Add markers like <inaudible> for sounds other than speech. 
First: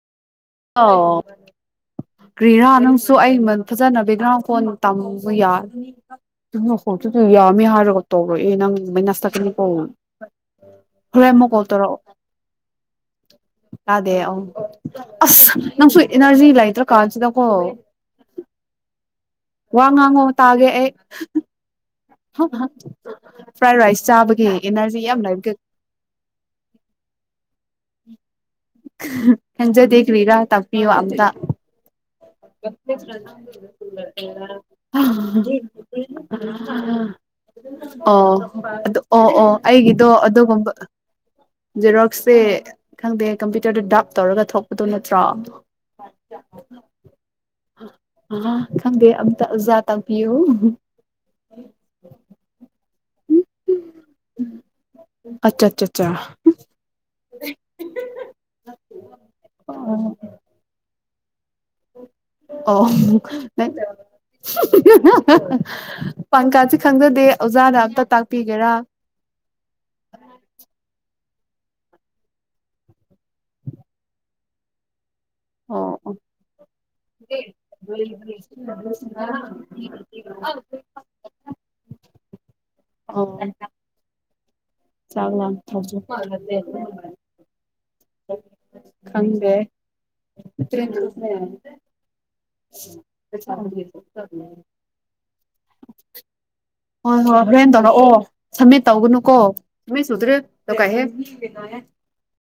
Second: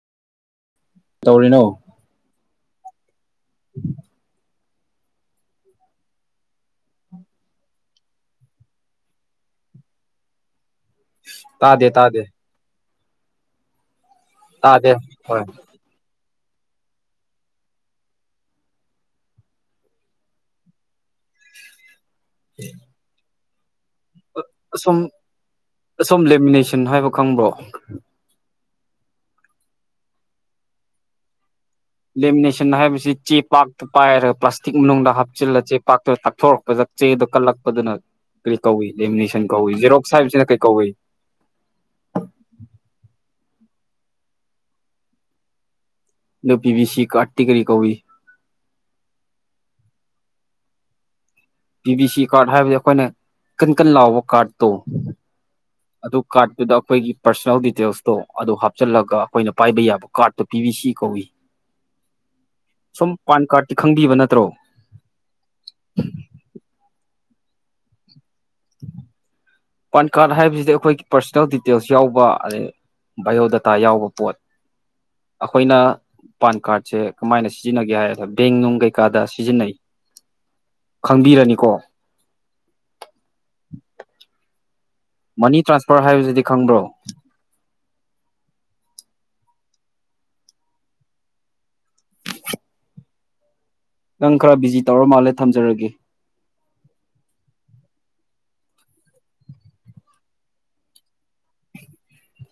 ꯑꯣ ꯇꯧꯔꯤꯅꯣ ꯀ꯭ꯔꯤꯔꯥ ꯅꯪꯁꯨ ꯑꯩ <unintelligible> ꯐꯖꯅ ꯕꯦꯛꯒ꯭ꯔꯥꯎꯟ ꯐꯣꯟ ꯇꯝꯕ ꯌꯥꯔꯅꯤ <unintelligible> ꯌꯥꯃꯦ ꯍꯥꯏꯔꯒ ꯇꯧꯔꯛꯑꯦ ꯅꯪ ꯃꯥꯢꯅꯁ ꯆꯠꯀꯅꯤꯀꯣ ꯍꯣꯔꯦꯟꯃꯨꯛ ꯀꯣꯜ ꯇꯥꯗꯦ ꯇꯧꯔꯛꯑꯣ ꯇꯥꯗꯦ ꯇꯥꯗꯦ ꯑꯎ ꯇꯥꯗꯦ ꯍꯣꯏ ꯑꯁ ꯅꯪꯁꯨ ꯏꯅꯔꯖꯤ ꯂꯩꯇ꯭ꯔꯥ ꯀꯥꯟꯁꯤꯗꯀꯣ ꯋꯥ ꯉꯥꯡꯉꯣ ꯇꯥꯒꯦ ꯑꯩ ꯍ ꯍ ꯐ꯭ꯔꯥꯏ ꯔꯥꯏꯁ ꯆꯥꯕꯒꯤ ꯑꯁꯨꯝ ꯑꯦꯅꯔꯖꯤ ꯌꯥꯝ ꯂꯕ ꯈꯍ ꯑꯁꯣꯝ ꯂꯦꯃꯤꯅꯦꯁꯟ ꯍꯥꯏꯕ ꯈꯪꯕ꯭ꯔꯣ ꯀꯪꯖꯗꯦ ꯀꯔꯤꯔꯥ ꯇꯄꯤꯌꯣ ꯑꯝꯇ <unintelligible> ꯂꯦꯃꯤꯅꯦꯁꯟ ꯍꯥꯏꯕꯁꯤ ꯆꯦ ꯄꯥꯛꯇ ꯄꯥꯏꯔꯒ ꯄ꯭ꯂꯥꯁꯇꯤꯛ ꯍꯥ ꯍꯥ ꯃꯅꯨꯡꯗ ꯍꯥꯞꯆꯤꯜꯂ ꯆꯦ ꯄꯥꯛꯇ ꯇꯥꯛꯊꯣꯔꯛꯄꯗ ꯆꯦꯗꯣ ꯀꯜꯂꯛꯄꯗꯨꯅ ꯑꯣ ꯀꯔꯤ ꯀꯧꯏ ꯑꯗꯨ ꯑꯣ ꯂꯦꯃꯤꯅꯦꯁꯟ ꯑꯣ ꯀꯧꯏ ꯑꯩꯒꯤꯗꯣ ꯖꯦꯔꯣꯛꯁ ꯍꯥꯏꯕꯁꯤꯅ ꯀꯩ ꯑꯗꯨꯒꯨꯝꯕ ꯀꯧꯏ ꯖꯦꯔꯣꯛꯁꯦ ꯈꯪꯗꯦ ꯀꯝꯄ꯭ꯌꯨꯇꯔꯗꯣ ꯗꯥꯛ ꯇꯧꯔꯒ ꯊꯣꯛꯄꯗꯣ ꯅꯠꯇ꯭ꯔꯣ ꯑꯗꯨ ꯄꯤ ꯕꯤ ꯁꯤ ꯀꯥꯔꯠꯇꯤ ꯀꯔꯤ ꯀꯧꯏ ꯑ ꯈꯪꯗꯦ ꯑꯝꯇ ꯖꯥꯠ ꯇꯥꯛꯄꯤꯌꯨ ꯄꯤ ꯕꯤ ꯁꯤ ꯀꯥꯔꯠ ꯍꯥꯏꯕꯗꯤ ꯑꯩꯈꯣꯏꯅ ꯀꯟ ꯀꯟ ꯂꯥꯎꯕ ꯀꯥꯔꯠꯇꯣ ꯑꯠꯆꯥ ꯑꯠꯆꯥ ꯑꯠꯆꯥ ꯑꯗꯨ ꯀꯥꯔꯠꯇꯨꯗ ꯑꯩꯈꯣꯏꯒꯤ ꯄꯥꯔꯁꯣꯅꯦꯜ ꯗꯤꯇꯦꯜꯁꯇꯣ ꯑꯗꯨ ꯍꯥꯞꯆꯤꯜꯂꯒ ꯑꯩꯈꯣꯏꯅ ꯄꯥꯏꯕ ꯌꯥꯕ ꯀꯥꯔꯠꯇꯣ ꯄꯤꯕꯤꯁꯤ ꯀꯧꯋꯤ ꯑꯣ ꯍ ꯍꯍ ꯄꯥꯟ ꯀꯥꯔꯠꯁꯦ ꯈꯪꯖꯗꯦ ꯑꯣꯖꯥꯅ ꯑꯝꯇ ꯇꯥꯛꯄꯤꯒꯦꯔꯥ ꯄꯥꯟ ꯀꯥꯔꯠ ꯍꯥꯏꯕꯁꯤꯗꯤ ꯑꯩꯈꯣꯏꯒꯤ ꯄꯔꯁꯣꯅꯦꯜ ꯗꯤꯇꯦꯜꯁ ꯌꯥꯎꯕ ꯑꯗꯩ ꯕꯥꯏꯑꯣꯗꯥꯇꯥ ꯌꯥꯎꯕ ꯄꯣꯠ ꯑꯩꯈꯣꯏꯅ ꯑꯣ ꯄꯥꯟ ꯀꯥꯔꯠꯁꯦ ꯀꯃꯥꯏꯅ ꯁꯤꯖꯤꯟꯅꯒꯦ ꯍꯥꯏꯕꯗ ꯕꯦꯡ ꯅꯨꯡ ꯀꯩꯀꯥꯗ ꯁꯤꯖꯤꯟꯅꯩ ꯈꯪꯕꯤꯔꯅꯤꯀꯣ ꯑꯣ ꯃꯅꯤ ꯇ꯭ꯔꯥꯟꯁꯐꯔ ꯍꯥꯏꯕꯁꯤꯗꯤ ꯈꯪꯕ꯭ꯔꯣ <unintelligible> ꯈꯪꯗꯦ <inaudible> ꯅꯪ ꯈꯔ ꯕꯤꯖꯤ ꯇꯧꯔ ꯃꯥꯜꯂꯦ ꯊꯝꯖꯔꯒꯦ ꯍꯣꯏ ꯍꯣꯏ ꯍꯦꯟ ꯇꯧꯔꯛꯑꯣ ꯁꯝꯃꯤꯠ ꯇꯧꯒꯅꯨ ꯀꯣꯃꯤꯠ ꯁꯨꯗ꯭ꯔꯦ ꯀꯥꯏ